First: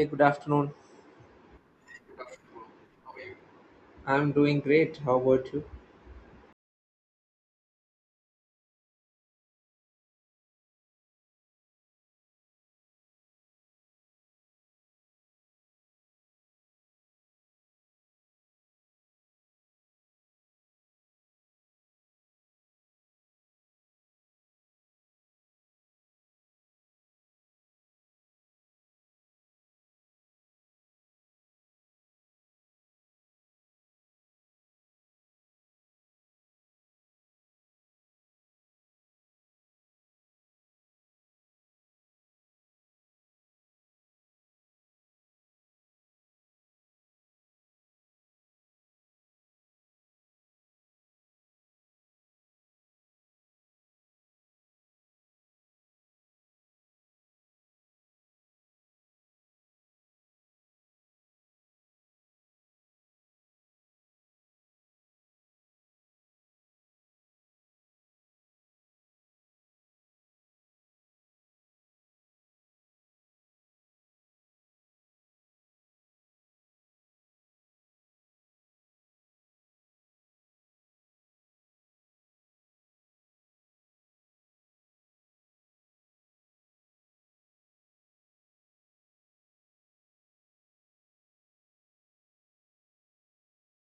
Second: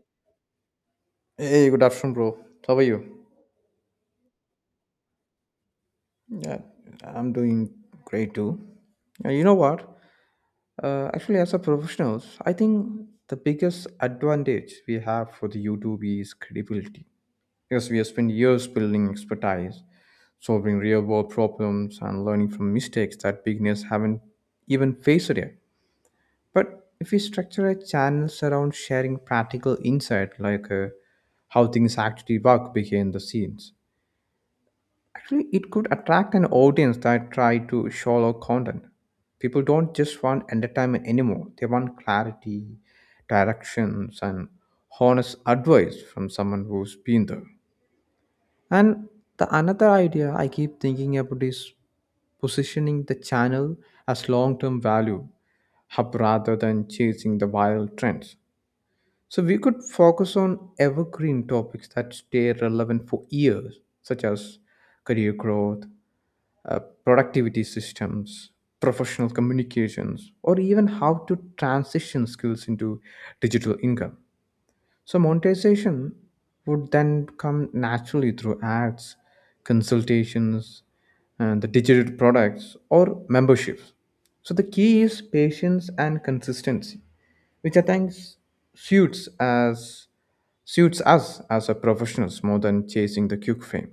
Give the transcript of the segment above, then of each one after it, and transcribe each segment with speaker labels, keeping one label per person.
Speaker 1: Hey, good afternoon.
Speaker 2: Hey, good afternoon, bro. How are you?
Speaker 1: I'm doing great. How about you?
Speaker 2: Yeah, I'm doing great too. You know what? Actually, as a professionals, I think the biggest advantage we have for the YouTube is credibility. Because we have spent years building expertise, solving real-world problems, and learning from mistakes that beginners haven't even faced yet. But if we structure our channels around sharing practical insight, like how things actually work behind the scenes. Actually, it could attract an audience that try to shallow content. People don't just want entertainment anymore. They want clarity, directions, and honest advice from someone who's been there. And the another idea I keep thinking about is positioning the channel as long-term value hub rather than chasing the viral trends. So we could focus on evergreen topics that stay relevant for years, such as career growth, uh, productivity systems, professional communications, or even how to transition skills into digital income. So monetization would then come naturally through ads, consultations, and the digital products or memberships. So the key is patience and consistency which I think suits as suits us as a professionals more than chasing the quick fame.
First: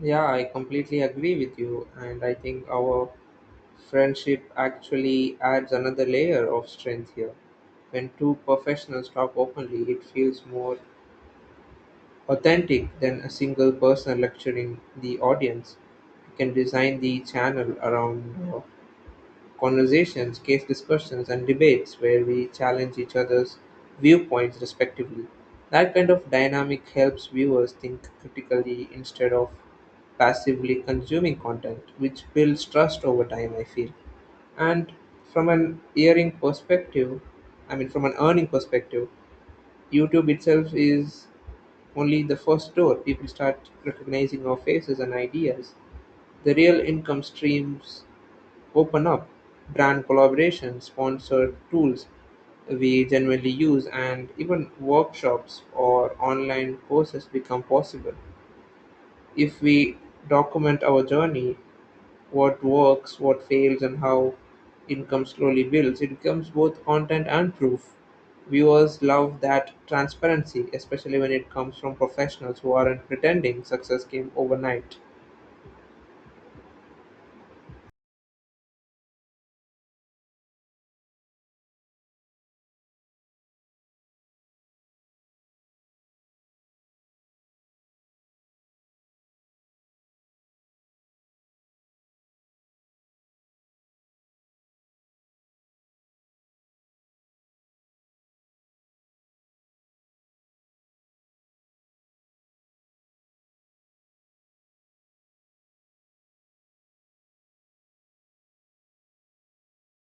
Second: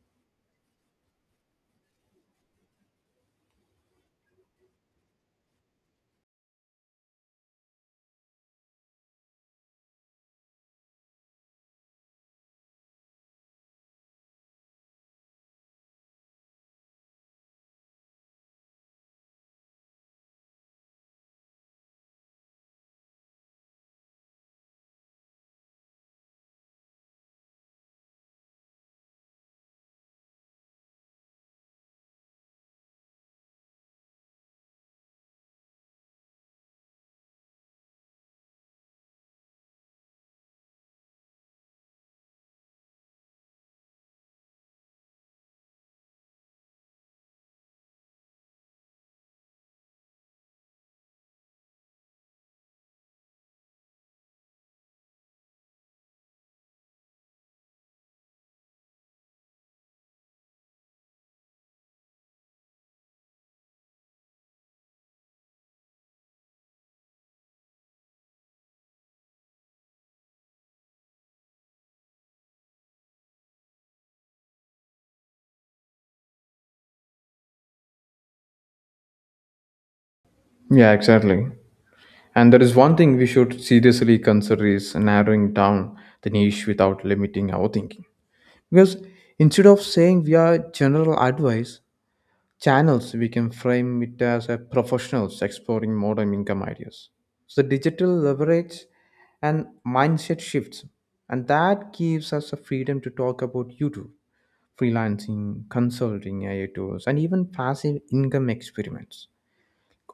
Speaker 1: Yeah, I completely agree with you. And I think our friendship actually adds another layer of strength here. When two professionals talk openly, it feels more authentic than a single person lecturing the audience. You can design the channel around conversations, case discussions, and debates where we challenge each other's viewpoints respectively. That kind of dynamic helps viewers think critically instead of passively consuming content, which builds trust over time, I feel. And from an earning perspective, I mean, from an earning perspective, YouTube itself is only the first door. People start recognizing our faces and ideas. The real income streams open up brand collaborations, sponsor tools we genuinely use, and even workshops or online courses become possible if we document our journey, what works, what fails, and how income slowly builds. It becomes both content and proof. Viewers love that transparency, especially when it comes from professionals who aren't pretending success came overnight.
Speaker 2: Yeah, exactly. And there is one thing we should seriously consider is narrowing down the niche without limiting our thinking. Because instead of saying we are general advice channels, we can frame it as a professionals exploring modern income ideas. So digital leverage and mindset shifts, and that gives us the freedom to talk about YouTube freelancing, consulting, AI tools, and even passive income experiments,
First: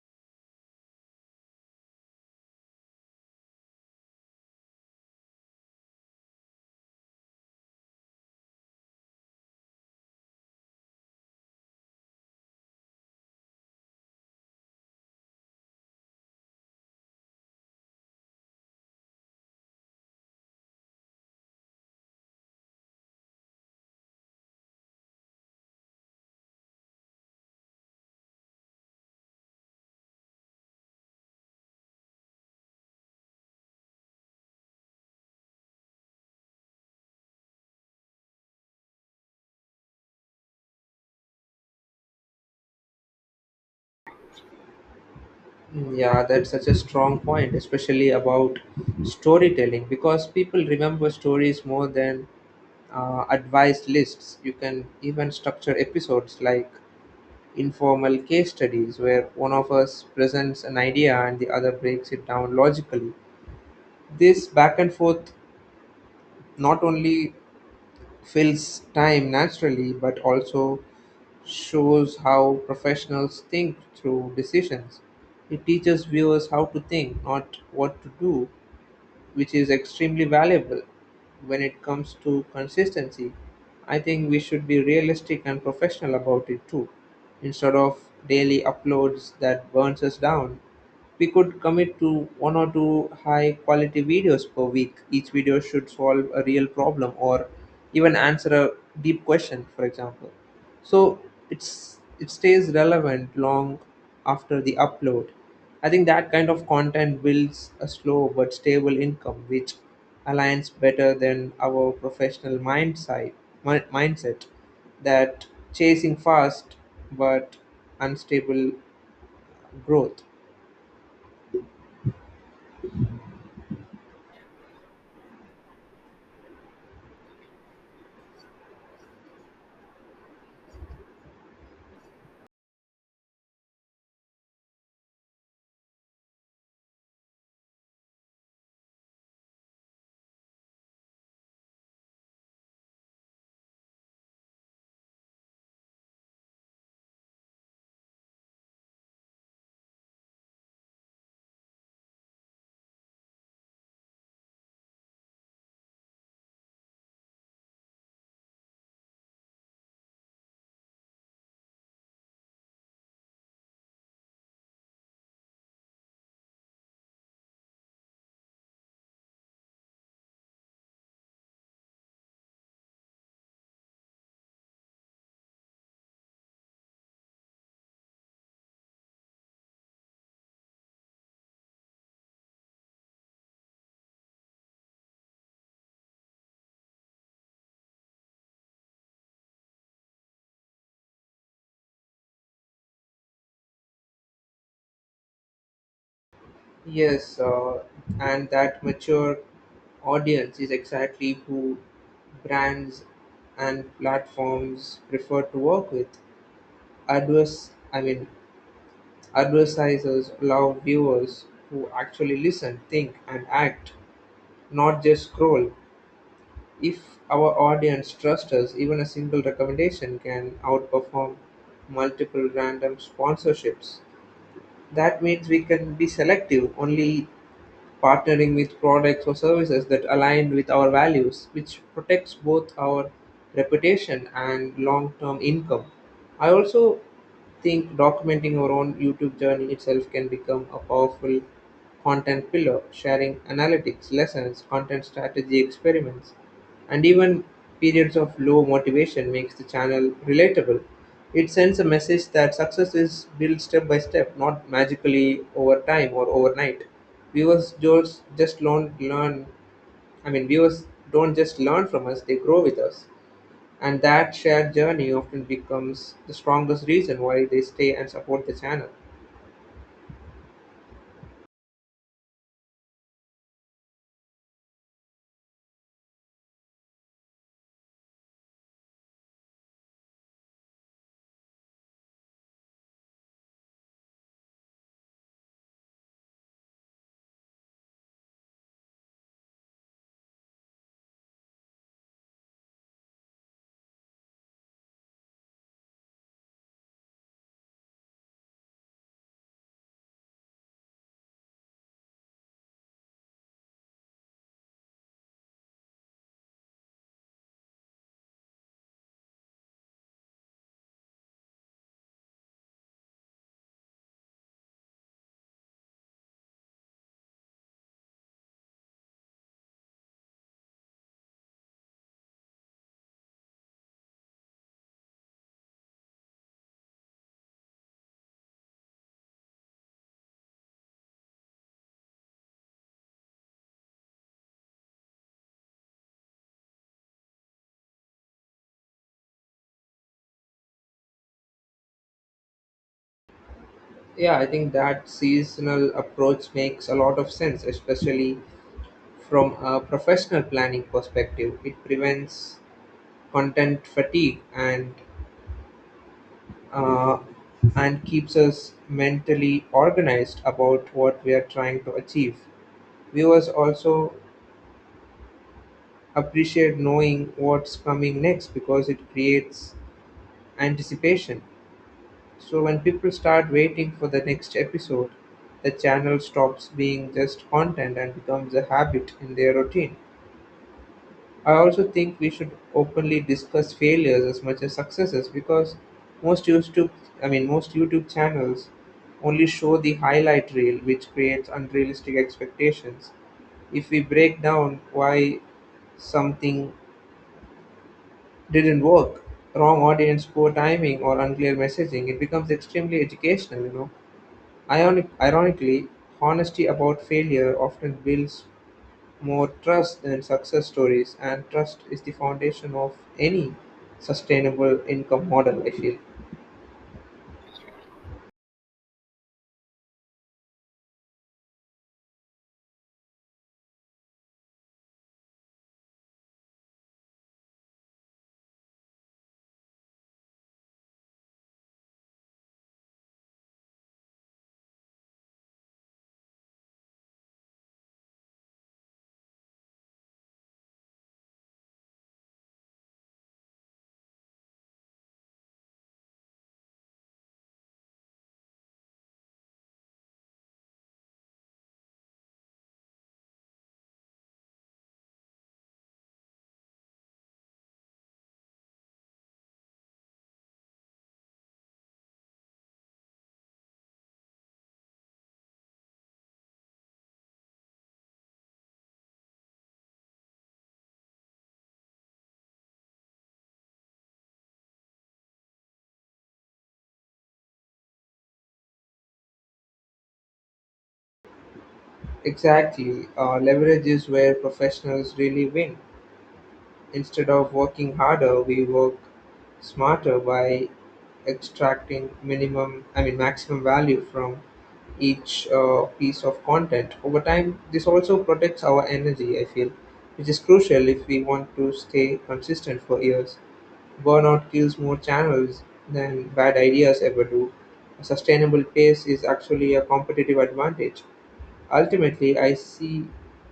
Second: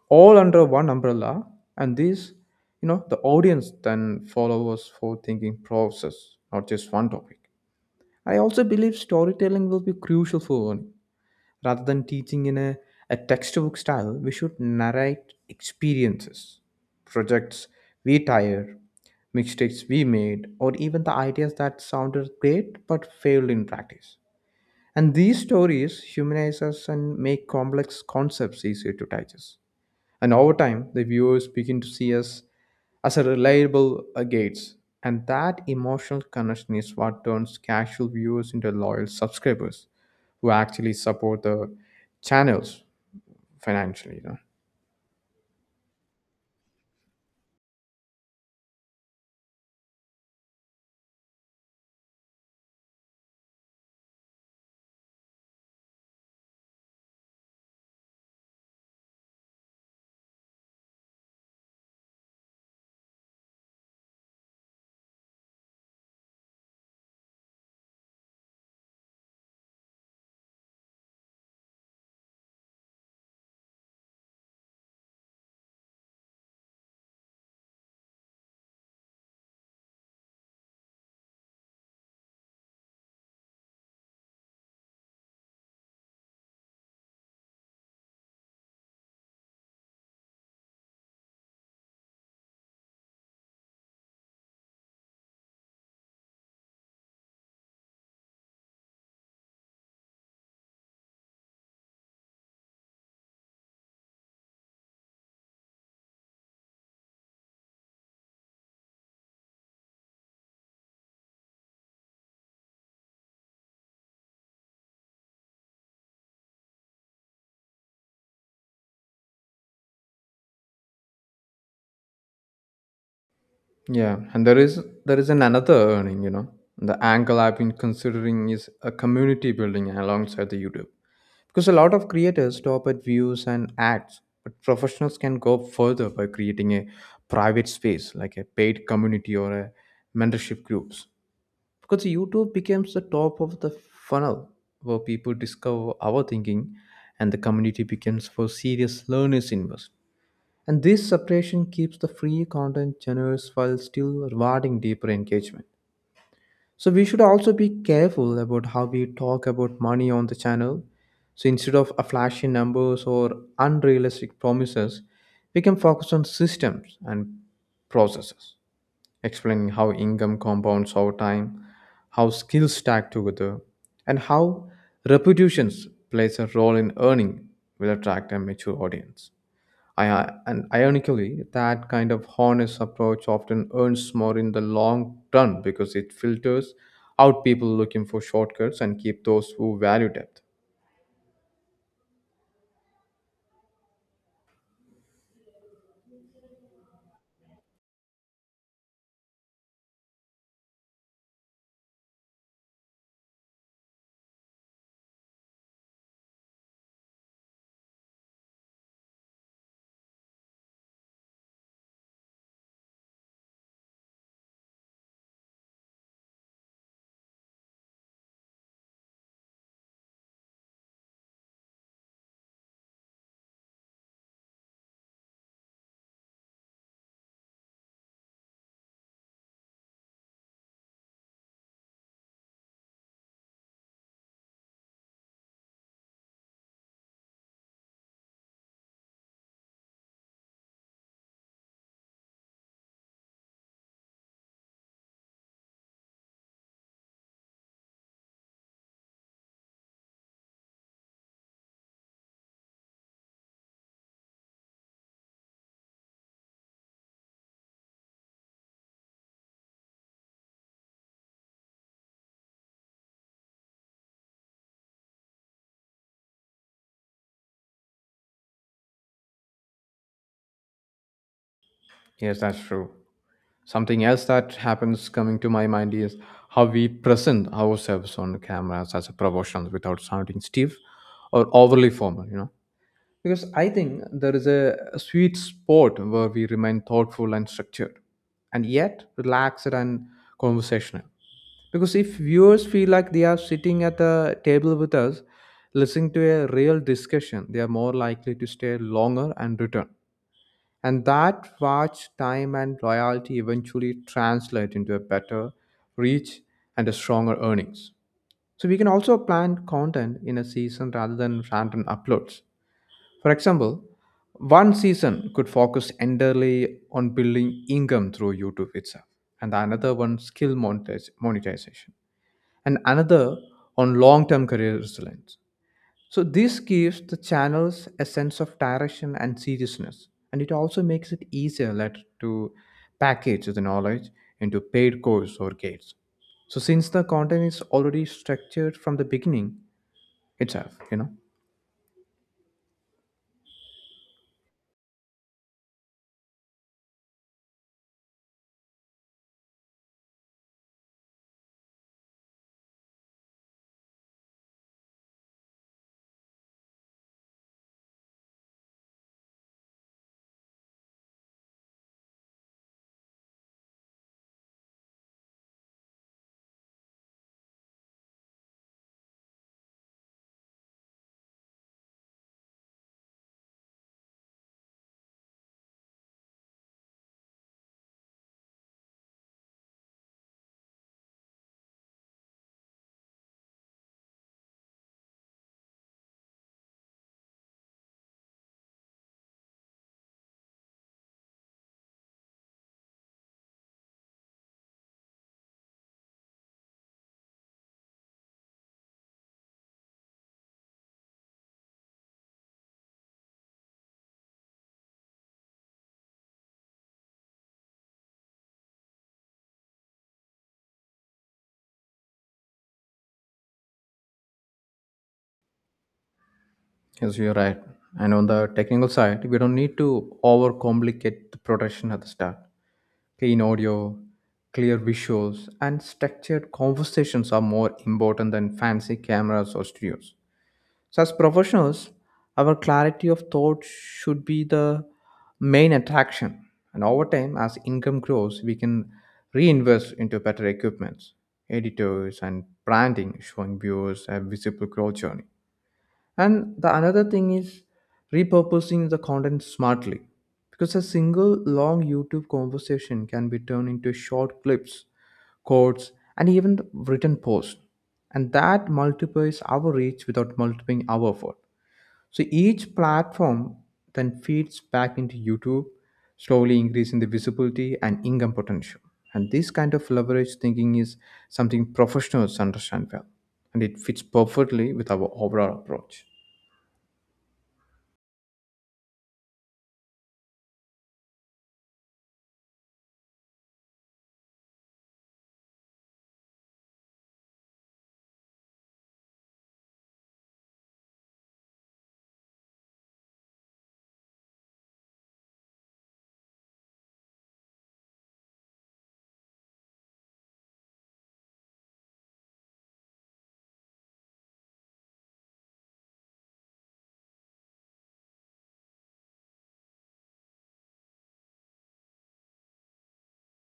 Speaker 2: all under one umbrella. And this, the audience then follows for thinking process, not just one topic. I also believe storytelling will be crucial for learning. Rather than teaching in a textbook style, we should narrate experiences, projects we tired, mistakes we made, or even the ideas that sounded great but failed in practice. And these stories humanize us and make complex concepts easier to digest. And over time, the viewers begin to see us as a reliable gates. And that emotional connection is what turns casual viewers into loyal subscribers who actually support the channels financially.
Speaker 1: Yeah, that's such a strong point, especially about storytelling, because people remember stories more than advice lists. You can even structure episodes like informal case studies where one of us presents an idea and the other breaks it down logically. This back and forth not only fills time naturally but also shows how professionals think through decisions. It teaches viewers how to think, not what to do, which is extremely valuable when it comes to consistency. I think we should be realistic and professional about it too. Instead of daily uploads that burns us down, we could commit to one or two high quality videos per week. Each video should solve a real problem or even answer a deep question, for example, so it stays relevant long after the upload. I think that kind of content builds a slow but stable income which aligns better than our professional mindset mindset that chasing fast but unstable growth.
Speaker 2: Yeah, and there is an another earning. The angle I've been considering is a community building alongside the YouTube. Because a lot of creators stop at views and ads, but professionals can go further by creating a private space like a paid community or a mentorship groups. Because YouTube becomes the top of the funnel where people discover our thinking and the community becomes for serious learners invest. And this separation keeps the free content generous while still rewarding deeper engagement. So we should also be careful about how we talk about money on the channel. So instead of a flashy numbers or unrealistic promises, we can focus on systems and processes, explaining how income compounds over time, how skills stack together, and how reputations plays a role in earning will attract a mature audience. And ironically, that kind of honest approach often earns more in the long run because it filters out people looking for shortcuts and keep those who value depth.
Speaker 1: Yes, and that mature audience is exactly who brands and platforms prefer to work with. Adverse, I mean, Advertisers love viewers who actually listen, think, and act, not just scroll. If our audience trusts us, even a single recommendation can outperform multiple random sponsorships. That means we can be selective, only partnering with products or services that align with our values, which protects both our reputation and long term income. I also think documenting our own YouTube journey itself can become a powerful content pillar, sharing analytics, lessons, content strategy experiments, and even periods of low motivation makes the channel relatable. It sends a message that success is built step by step, not magically over time or overnight. Viewers just learn, learn I mean, Viewers don't just learn from us, they grow with us. And that shared journey often becomes the strongest reason why they stay and support the channel.
Speaker 2: Yes, that's true. Something else that happens coming to my mind is how we present ourselves on the cameras as a professional without sounding stiff or overly formal. Because I think there is a sweet spot where we remain thoughtful and structured, and yet relaxed and conversational. Because if viewers feel like they are sitting at the table with us, listening to a real discussion, they are more likely to stay longer and return. And that watch time and loyalty eventually translate into a better reach and a stronger earnings. So we can also plan content in a season rather than random uploads. For example, one season could focus entirely on building income through YouTube itself, and another one skill monetization and another on long term career resilience. So, this gives the channels a sense of direction and seriousness, and it also makes it easier later to package the knowledge into paid course or gates. So, since the content is already structured from the beginning itself.
Speaker 1: Yeah, I think that seasonal approach makes a lot of sense, especially from a professional planning perspective. It prevents content fatigue uh, and keeps us mentally organized about what we are trying to achieve. Viewers also appreciate knowing what's coming next because it creates anticipation. So when people start waiting for the next episode, the channel stops being just content and becomes a habit in their routine. I also think we should openly discuss failures as much as successes because most YouTube most YouTube channels only show the highlight reel, which creates unrealistic expectations. If we break down why something didn't work, wrong audience, poor timing, or unclear messaging, it becomes extremely educational, you know. Ironically, honesty about failure often builds more trust than success stories, and trust is the foundation of any sustainable income model, I feel.
Speaker 2: Yes, you're right. And on the technical side, we don't need to overcomplicate the production at the start. Clean audio, clear visuals, and structured conversations are more important than fancy cameras or studios. So, as professionals, our clarity of thought should be the main attraction. And over time, as income grows, we can reinvest into better equipment, editors, and branding, showing viewers a visible growth journey. And the another thing is repurposing the content smartly because a single long YouTube conversation can be turned into short clips, quotes, and even written posts. And that multiplies our reach without multiplying our effort. So each platform then feeds back into YouTube, slowly increasing the visibility and income potential. And this kind of leverage thinking is something professionals understand well, and it fits perfectly with our overall approach.
Speaker 1: Exactly. Leverage is where professionals really win. Instead of working harder, we work smarter by extracting minimum, I mean maximum value from each piece of content. Over time, this also protects our energy, I feel, which is crucial if we want to stay consistent for years. Burnout kills more channels than bad ideas ever do. A sustainable pace is actually a competitive advantage. Ultimately, I see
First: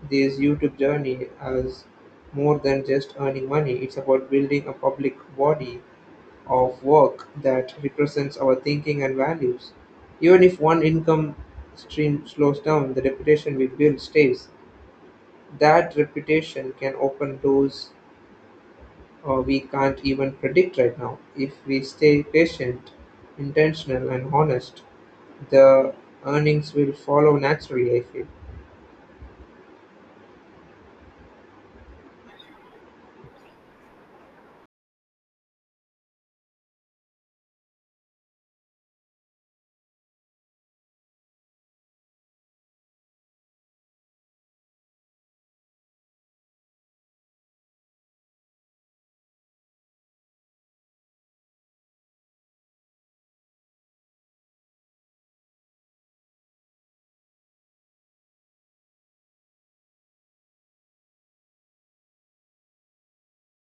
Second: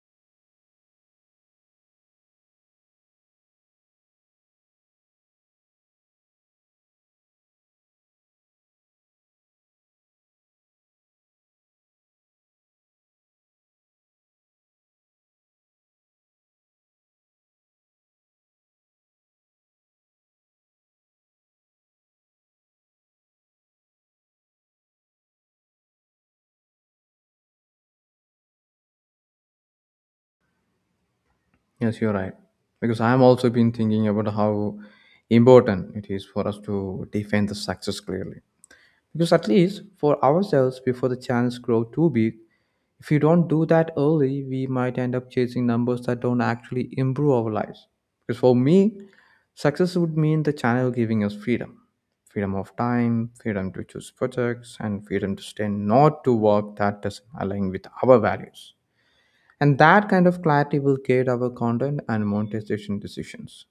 Speaker 1: this YouTube journey as more than just earning money. It's about building a public body of work that represents our thinking and values. Even if one income stream slows down, the reputation we build stays. That reputation can open doors we can't even predict right now. If we stay patient, intentional, and honest, the earnings will follow naturally, I feel.
Speaker 2: Yes, you're right. Because I'm also been thinking about how important it is for us to define the success clearly. Because at least for ourselves, before the chance grow too big, if we don't do that early, we might end up chasing numbers that don't actually improve our lives. Because for me, success would mean the channel giving us freedom. Freedom of time, freedom to choose projects, and freedom to stay not to work that doesn't align with our values. And that kind of clarity will guide our content and monetization decisions.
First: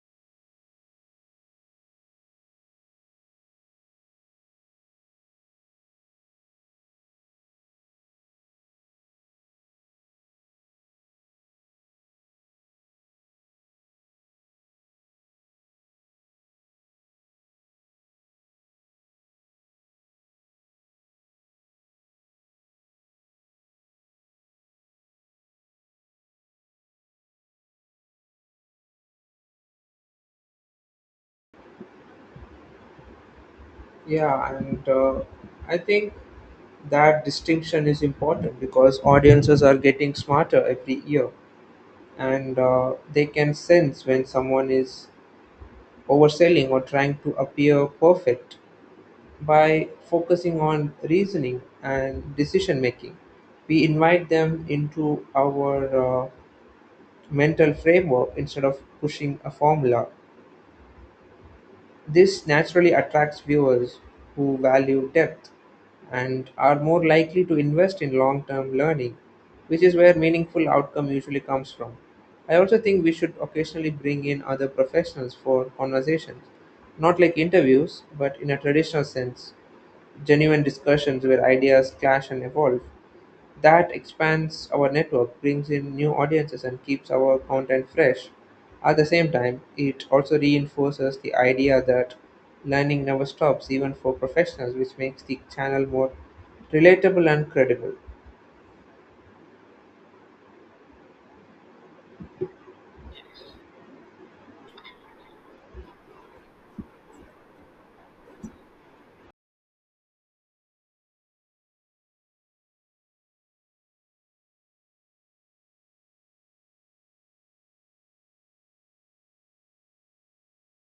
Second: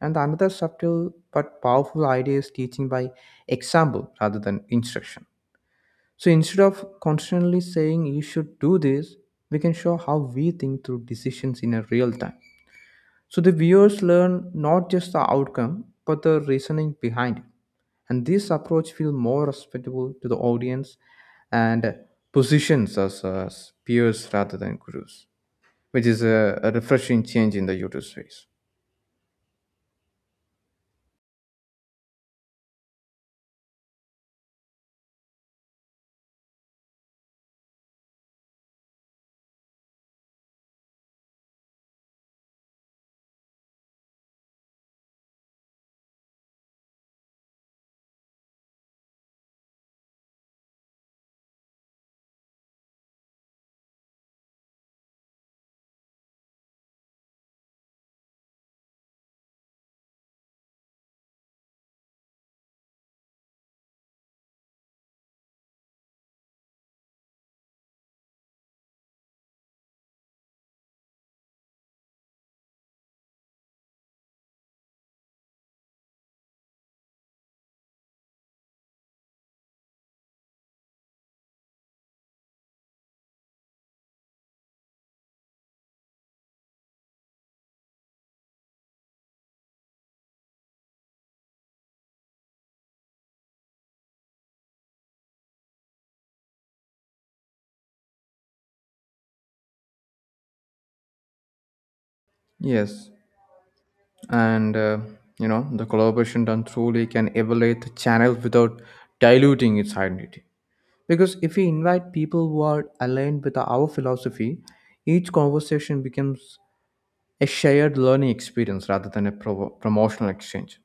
Speaker 2: And another subtle but powerful idea is teaching by example rather than instruction. So instead of constantly saying you should do this, we can show how we think through decisions in a real time. So the viewers learn not just the outcome, but the reasoning behind it. And this approach feels more respectable to the audience and positions us as peers rather than gurus which is a refreshing change in the YouTube space.
Speaker 1: Yeah, and I think that distinction is important because audiences are getting smarter every year, and they can sense when someone is overselling or trying to appear perfect. By focusing on reasoning and decision making, we invite them into our mental framework instead of pushing a formula. This naturally attracts viewers who value depth and are more likely to invest in long term learning, which is where meaningful outcome usually comes from. I also think we should occasionally bring in other professionals for conversations, not like interviews, but in a traditional sense, genuine discussions where ideas clash and evolve. That expands our network, brings in new audiences, and keeps our content fresh. At the same time, it also reinforces the idea that learning never stops, even for professionals, which makes the channel more relatable and credible.
Speaker 2: Yes, and you know the collaboration done truly can elevate the channel without diluting its identity. Because if we invite people who are aligned with our philosophy, each conversation becomes a shared learning experience rather than a provo promotional exchange.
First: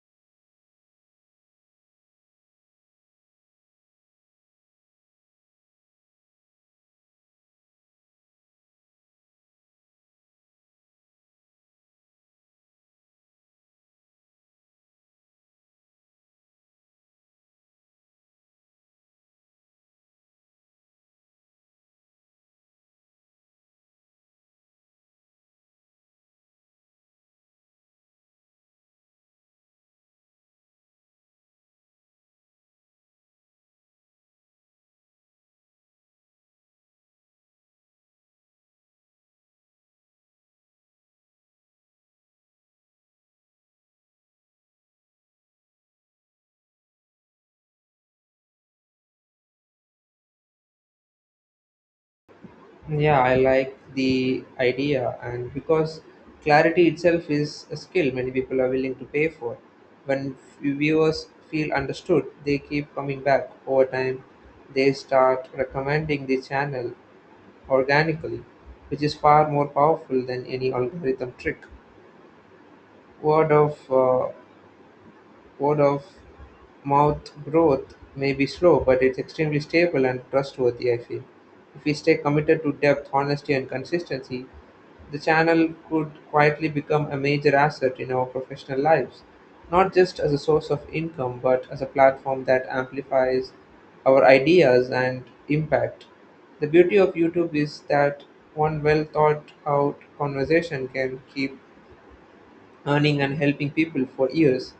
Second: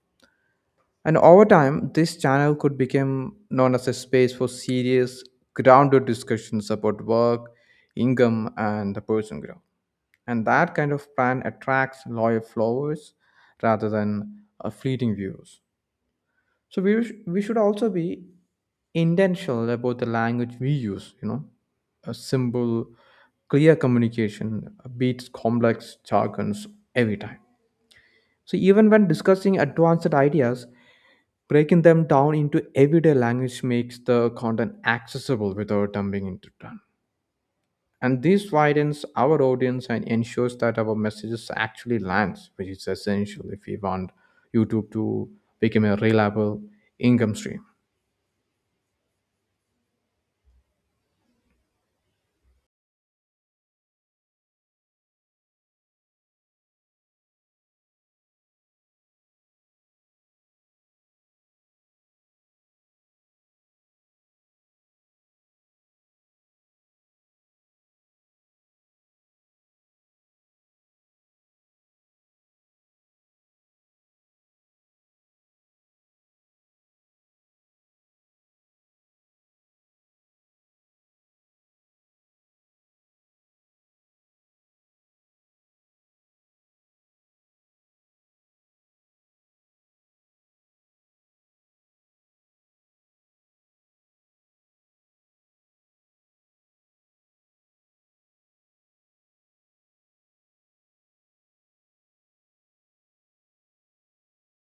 Speaker 2: And over time, this channel could become known as a space for serious, grounded discussions about work, income, and the personal growth. And that kind of plan attracts loyal followers rather than fleeting views. So we should also be intentional about the language we use, a simple, clear communication beats complex jargons every time. So even when discussing advanced ideas, breaking them down into everyday language makes the content accessible without dumping into and this widens our audience and ensures that our messages actually lands which is essential if we want youtube to become a reliable income stream.
Speaker 1: Yeah, I like the idea, and because clarity itself is a skill many people are willing to pay for. When viewers feel understood, they keep coming back. Over time, they start recommending the channel organically, which is far more powerful than any algorithm trick. Word of uh, Word of mouth growth may be slow, but it's extremely stable and trustworthy, I feel. If we stay committed to depth, honesty, and consistency, the channel could quietly become a major asset in our professional lives, not just as a source of income, but as a platform that amplifies our ideas and impact. The beauty of YouTube is that one well thought out conversation can keep earning and helping people for years.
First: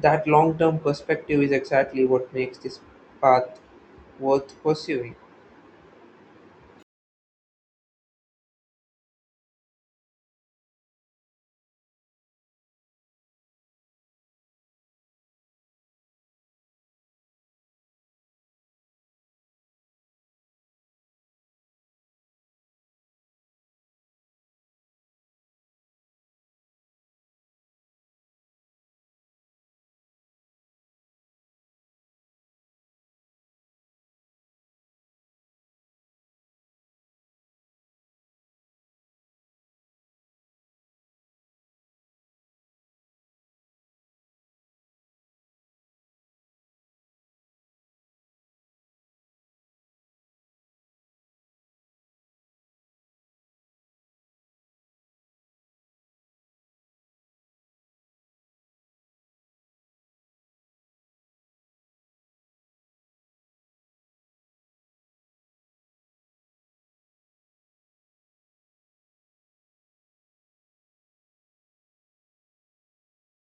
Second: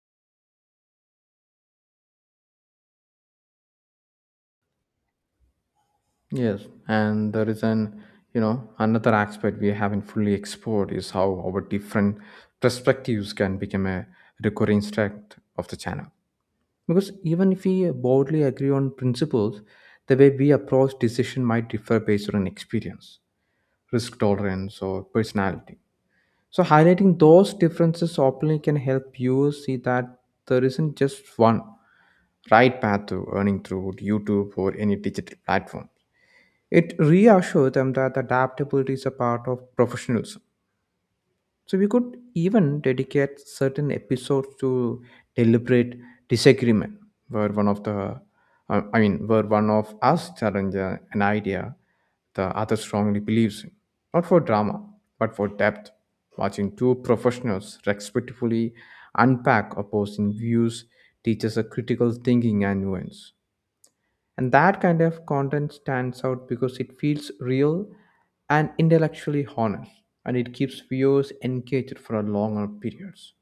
Speaker 1: That long-term perspective is exactly what makes this path worth pursuing.
Speaker 2: Yes, and there is an another aspect we haven't fully explored is how our different perspectives can become a recurring strength of the channel because even if we broadly agree on principles the way we approach decision might differ based on experience risk tolerance or personality. So highlighting those differences openly can help you see that there isn't just one right path to earning through YouTube or any digital platform. It reassures them that adaptability is a part of professionalism. So we could even dedicate certain episodes to deliberate disagreement, where one of the, I mean, where one of us challenges an idea the other strongly believes in, not for drama, but for depth. Watching two professionals respectfully unpack opposing views teaches a critical thinking and nuance. And that kind of content stands out because it feels real and intellectually honest, and it keeps viewers engaged for a longer periods.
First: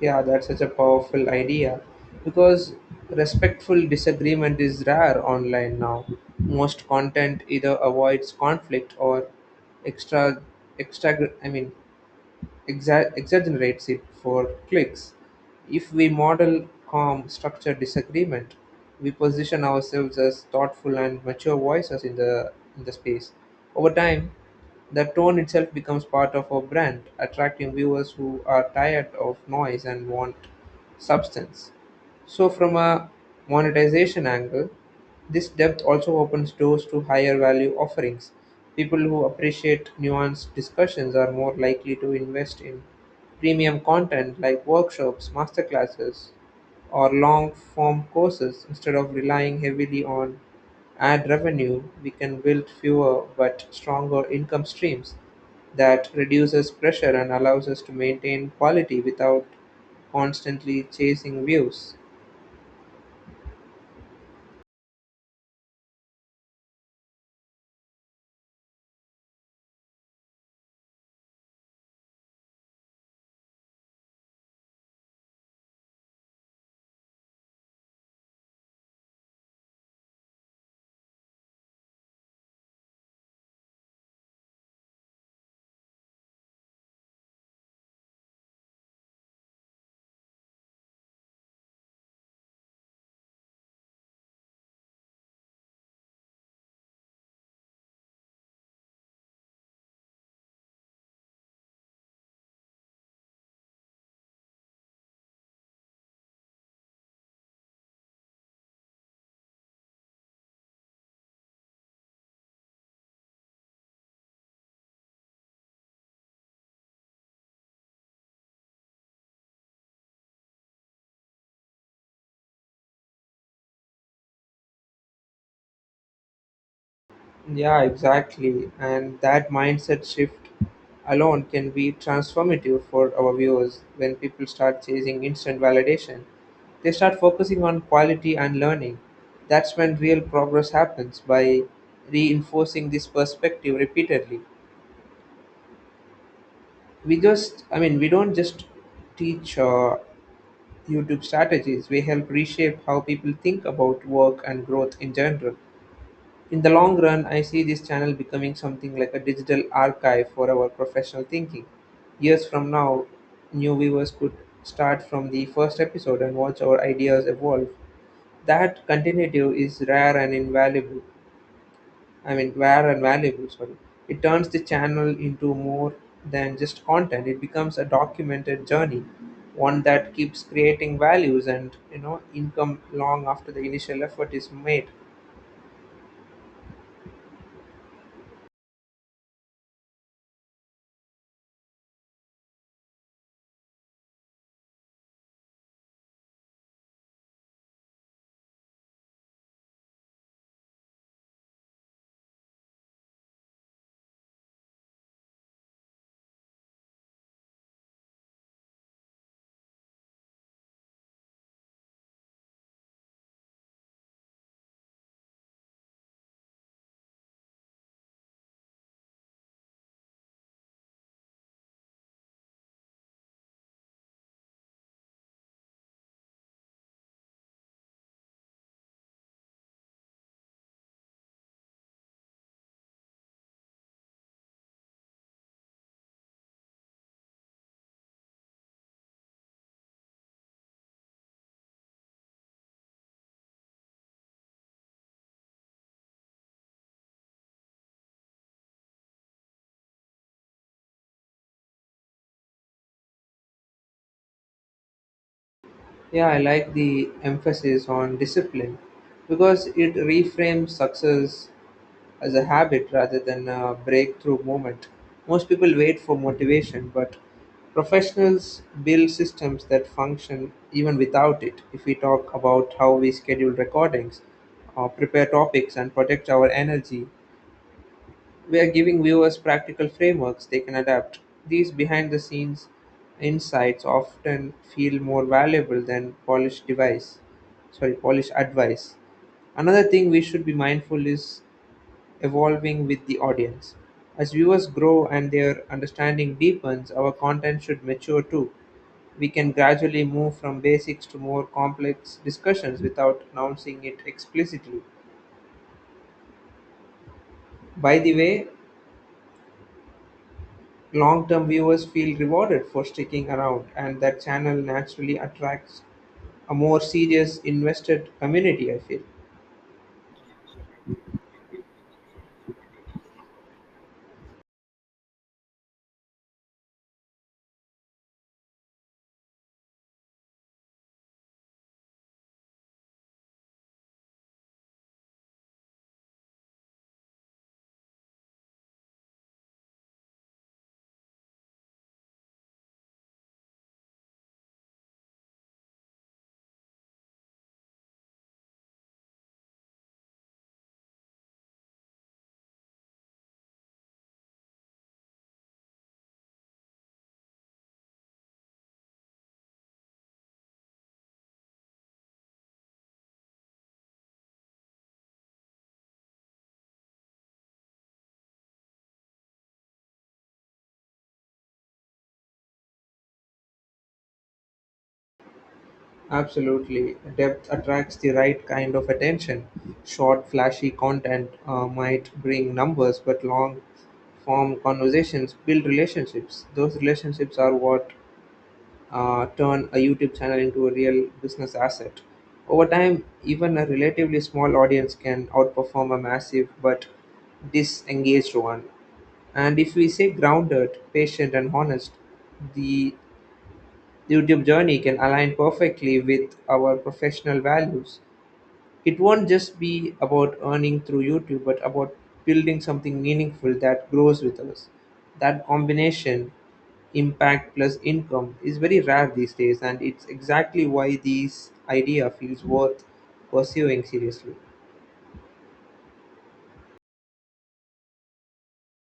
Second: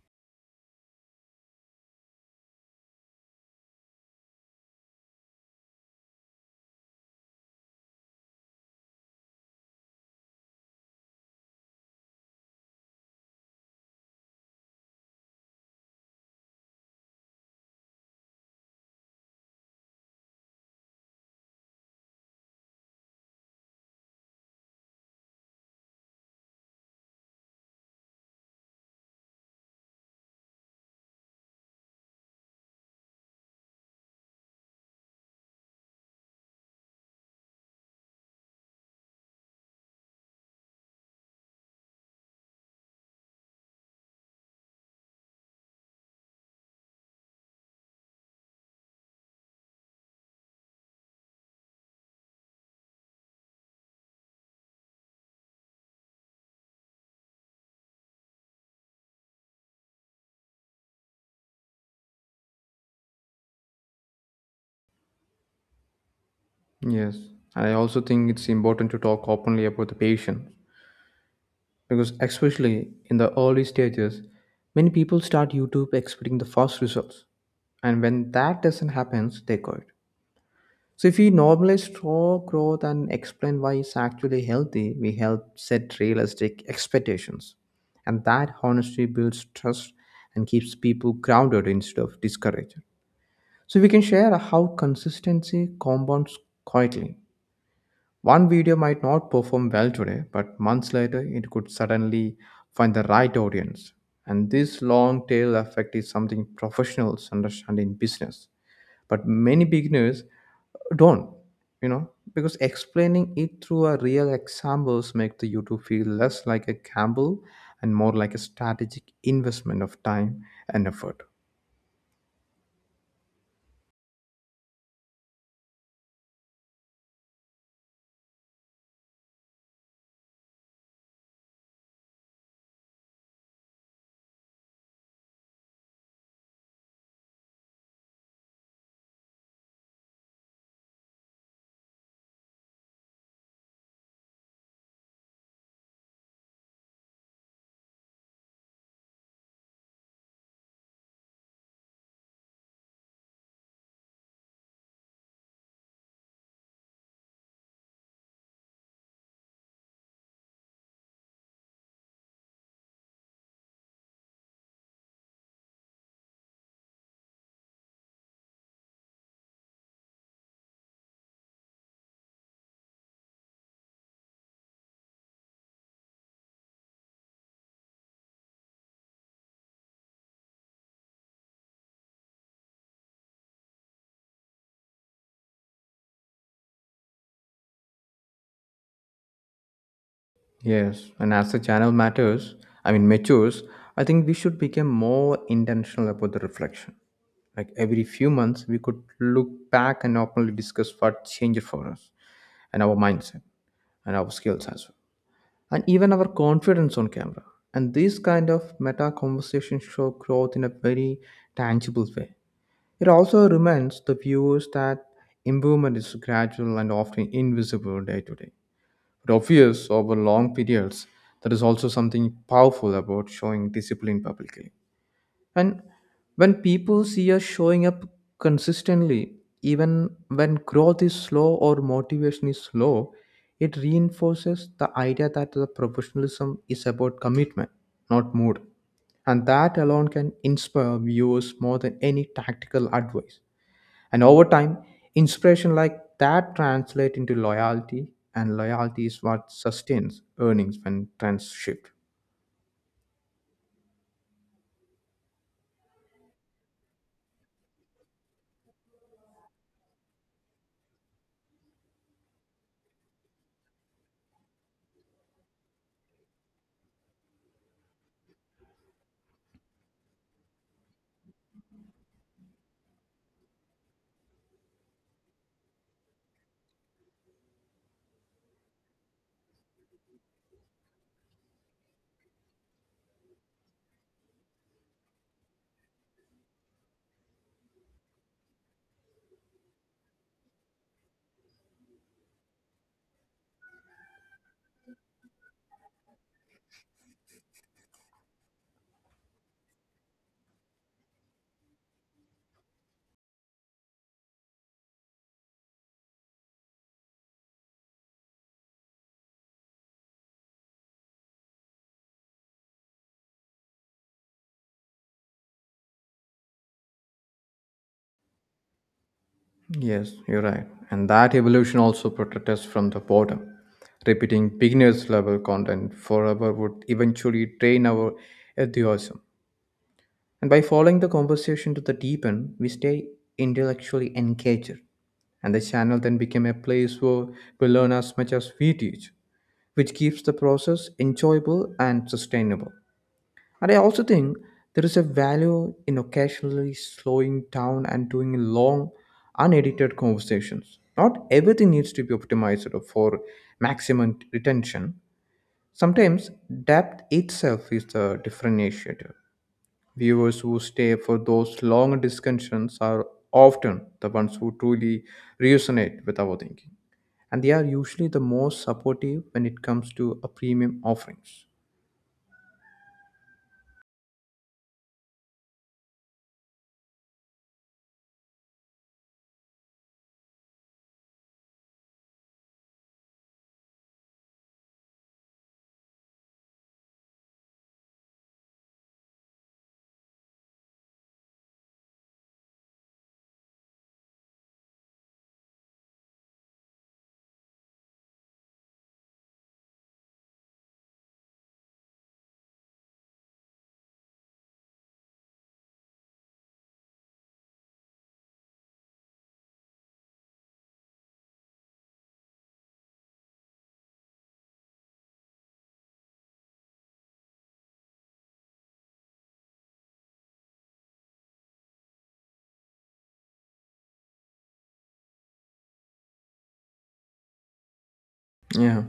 Speaker 1: Yeah, that's such a powerful idea because respectful disagreement is rare online now. Most content either avoids conflict or extra extra I mean exa- exaggerates it for clicks. If we model calm, structured disagreement, we position ourselves as thoughtful and mature voices in the space. Over time, the tone itself becomes part of our brand, attracting viewers who are tired of noise and want substance. So, from a monetization angle, this depth also opens doors to higher value offerings. People who appreciate nuanced discussions are more likely to invest in premium content like workshops, masterclasses, or long form courses instead of relying heavily on ad revenue. We can build fewer but stronger income streams that reduces pressure and allows us to maintain quality without constantly chasing views.
Speaker 2: Yes, I also think it's important to talk openly about the patient because, especially in the early stages, many people start YouTube expecting the fast results, and when that doesn't happen, they quit. So if we normalize raw growth and explain why it's actually healthy, we help set realistic expectations. And that honesty builds trust and keeps people grounded instead of discouraged. So we can share how consistency compounds quietly. One video might not perform well today, but months later it could suddenly find the right audience. And this long tail effect is something professionals understand in business. But many beginners don't you know because explaining it through a real examples make the youtube feel less like a gamble and more like a strategic investment of time and effort.
Speaker 1: Yeah, exactly. And that mindset shift alone can be transformative for our viewers. When people start chasing instant validation, they start focusing on quality and learning. That's when real progress happens. By reinforcing this perspective repeatedly, we don't just teach YouTube strategies, we help reshape how people think about work and growth in general. In the long run, I see this channel becoming something like a digital archive for our professional thinking. Years from now, new viewers could start from the first episode and watch our ideas evolve. That continuity is rare and invaluable. I mean, rare and valuable, sorry. It turns the channel into more than just content. It becomes a documented journey, one that keeps creating values and, you know, income long after the initial effort is made.
Speaker 2: Yes, and as the channel matters I mean matures, I think we should become more intentional about the reflection, like every few months we could look back and openly discuss what changed for us and our mindset and our skills as well and even our confidence on camera. And these kind of meta conversations show growth in a very tangible way. It also reminds the viewers that improvement is gradual and often invisible day to day, but obvious over long periods. That is also something powerful about showing discipline publicly. And when people see us showing up consistently, even when growth is slow or motivation is low, it reinforces the idea that the professionalism is about commitment, not mood. And that alone can inspire viewers more than any tactical advice. And over time, inspiration like that translates into loyalty, and loyalty is what sustains earnings when trends shift.
Speaker 1: Yeah, I like the emphasis on discipline because it reframes success as a habit rather than a breakthrough moment. Most people wait for motivation, but professionals build systems that function even without it. If we talk about how we schedule recordings, or prepare topics, and protect our energy, we are giving viewers practical frameworks they can adapt. These behind the scenes insights often feel more valuable than polished advice. Another thing we should be mindful is evolving with the audience. As viewers grow and their understanding deepens, our content should mature too. We can gradually move from basics to more complex discussions without announcing it explicitly. By the way, long-term viewers feel rewarded for sticking around and that channel naturally attracts a more serious invested community, I feel.
Speaker 2: Yes, you're right. And that evolution also protects us from the boredom. Repeating beginners level content forever would eventually drain our enthusiasm. And by following the conversation to the deep end, we stay intellectually engaged. And the channel then became a place where we learn as much as we teach, which keeps the process enjoyable and sustainable. And I also think there is a value in occasionally slowing down and doing long, unedited conversations. Not everything needs to be optimized for maximum retention. Sometimes depth itself is the differentiator. Viewers who stay for those long discussions are often the ones who truly resonate with our thinking. And they are usually the most supportive when it comes to a premium offerings.
Speaker 1: Absolutely. Depth attracts the right kind of attention. Short, flashy content might bring numbers, but long form conversations build relationships. Those relationships are what turn a YouTube channel into a real business asset. Over time, even a relatively small audience can outperform a massive but disengaged one. And if we stay grounded, patient, and honest, the YouTube journey can align perfectly with our professional values. It won't just be about earning through YouTube, but about building something meaningful that grows with us. That combination, impact plus income, is very rare these days, and it's exactly why this idea feels worth pursuing seriously.
Speaker 2: Yeah,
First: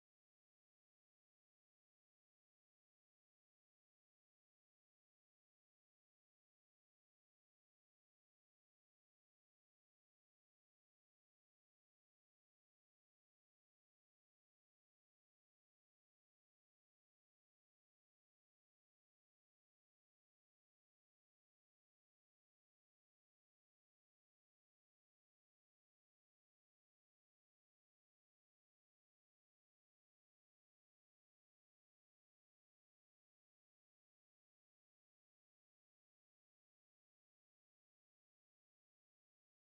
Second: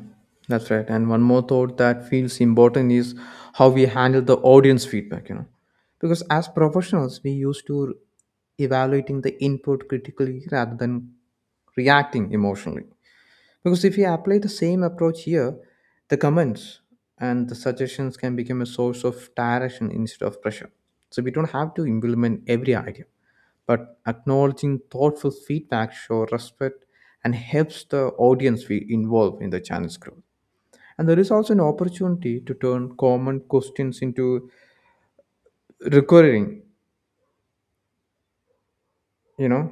Speaker 2: that's right. And one more thought that feels important is how we handle the audience feedback. Because as professionals, we used to evaluating the input critically rather than reacting emotionally. Because if we apply the same approach here, the comments and the suggestions can become a source of direction instead of pressure. So we don't have to implement every idea, but acknowledging thoughtful feedback shows respect and helps the audience be involved in the channel's growth. And there is also an opportunity to turn common questions into recurring, you know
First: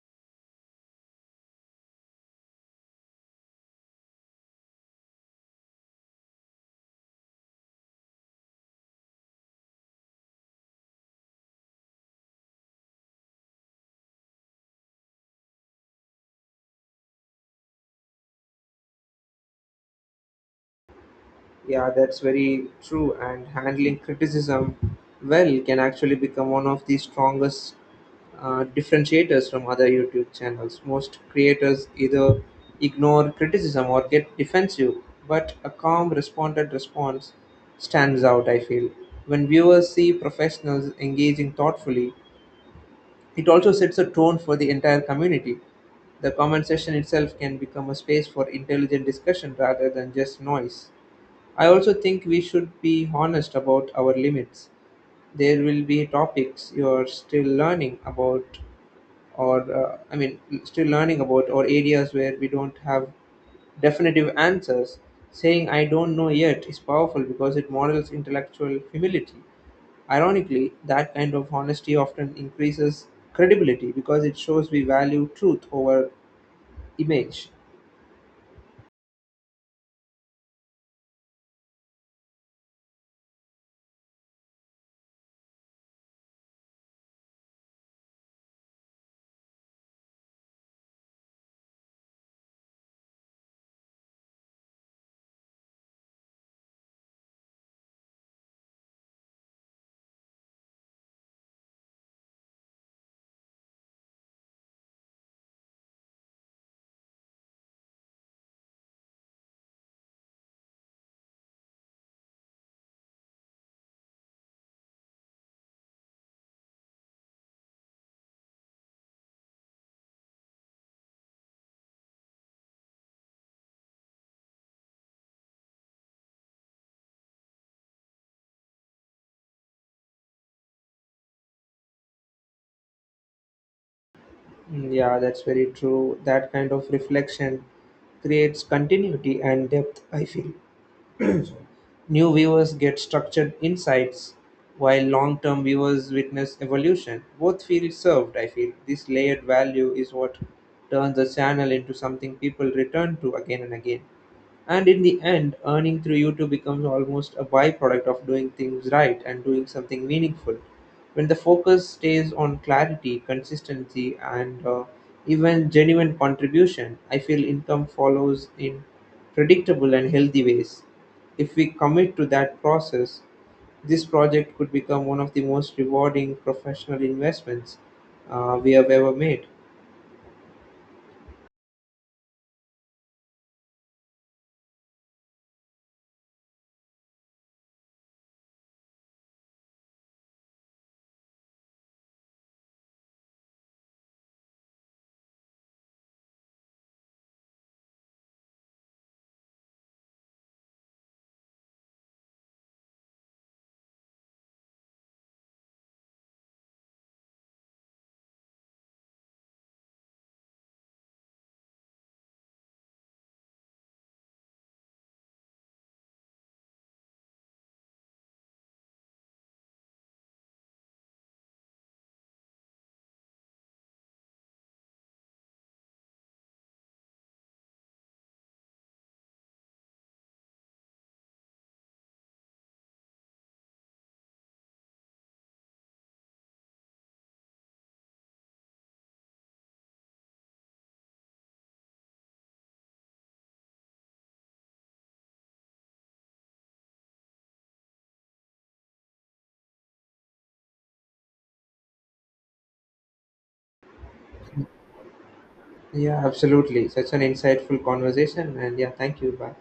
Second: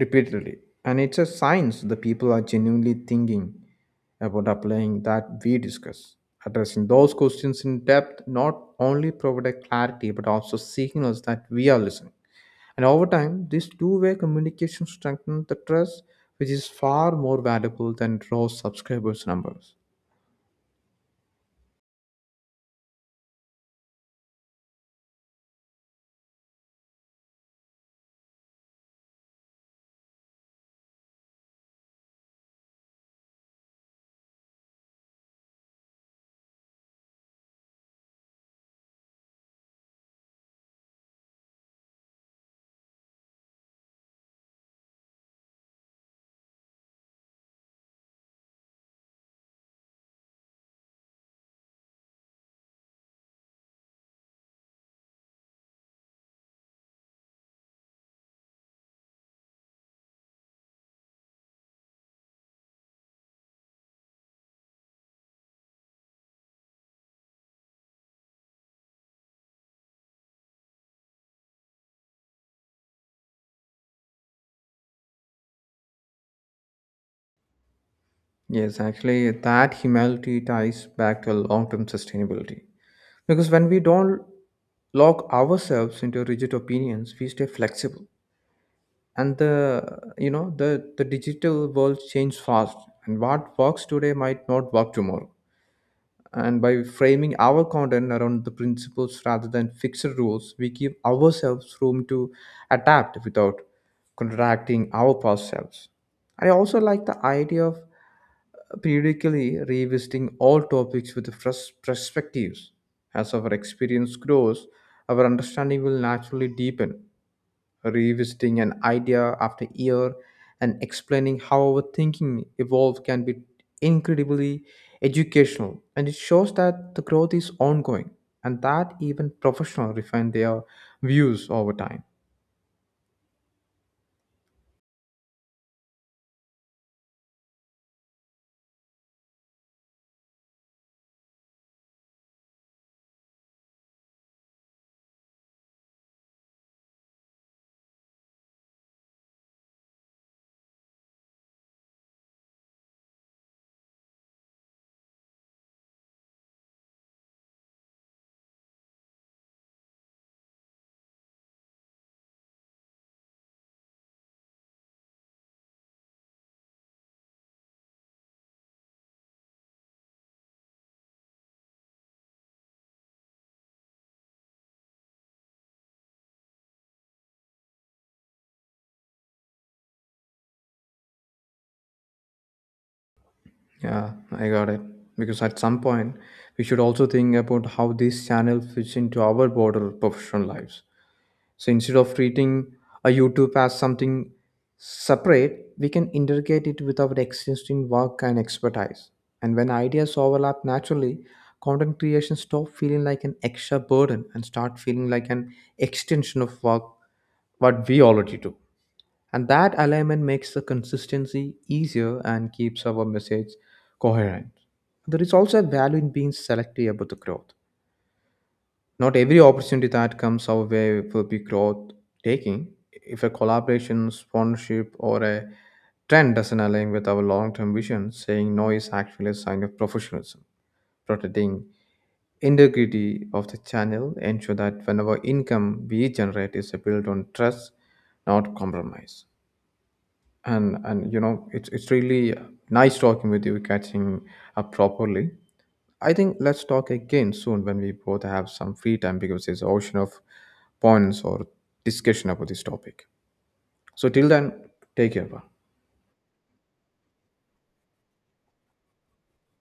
Speaker 2: repeatedly. And it's a science the people are genuinely thinking about applying that we discuss. Addressing those questions in depth not only provide clarity but also signals that we are listening. And over time this two-way communication strengthens the trust, which is far more valuable than raw subscribers numbers.
Speaker 1: Yeah, that's very true. And handling criticism well can actually become one of the strongest differentiators from other YouTube channels. Most creators either ignore criticism or get defensive, but a calm, responded response stands out, I feel. When viewers see professionals engaging thoughtfully, it also sets a tone for the entire community. The comment section itself can become a space for intelligent discussion rather than just noise. I also think we should be honest about our limits. There will be topics you're still learning about, still learning about, or areas where we don't have definitive answers. Saying I don't know yet is powerful because it models intellectual humility. Ironically, that kind of honesty often increases credibility because it shows we value truth over image.
Speaker 2: Yes, actually, that humility ties back to long-term sustainability. Because when we don't lock ourselves into rigid opinions, we stay flexible. And the you know the digital world changes fast, and what works today might not work tomorrow. And by framing our content around the principles rather than fixed rules, we give ourselves room to adapt without contracting our past selves. I also like the idea of periodically revisiting all topics with fresh perspectives. As our experience grows, our understanding will naturally deepen. Revisiting an idea after year and explaining how our thinking evolved can be incredibly educational, and it shows that the growth is ongoing and that even professionals refine their views over time.
Speaker 1: Mm, yeah, that's very true. That kind of reflection creates continuity and depth, I feel. New viewers get structured insights, while long term viewers witness evolution. Both feel served, I feel. This layered value is what turns the channel into something people return to again and again. And in the end, earning through YouTube becomes almost a byproduct of doing things right and doing something meaningful. When the focus stays on clarity, consistency, and even genuine contribution, I feel income follows in predictable and healthy ways. If we commit to that process, this project could become one of the most rewarding professional investments we have ever made.
Speaker 2: Yeah, I got it. Because at some point we should also think about how this channel fits into our broader professional lives. So instead of treating a YouTube as something separate, we can integrate it with our existing work and expertise. And when ideas overlap naturally, content creation stop feeling like an extra burden and start feeling like an extension of work what we already do. And that alignment makes the consistency easier and keeps our message coherent. There is also a value in being selective about the growth. Not every opportunity that comes our way will be growth taking. If a collaboration, sponsorship, or a trend doesn't align with our long term vision, saying no is actually a sign of professionalism. Protecting integrity of the channel, ensure that whenever income we generate is built on trust, not compromise. And it's really nice talking with you, catching up properly. I think let's talk again soon when we both have some free time because there's an ocean of points or discussion about this topic. So till then, take care. Bye.
Speaker 1: Yeah, absolutely, such an insightful conversation. And yeah, thank you. Bye.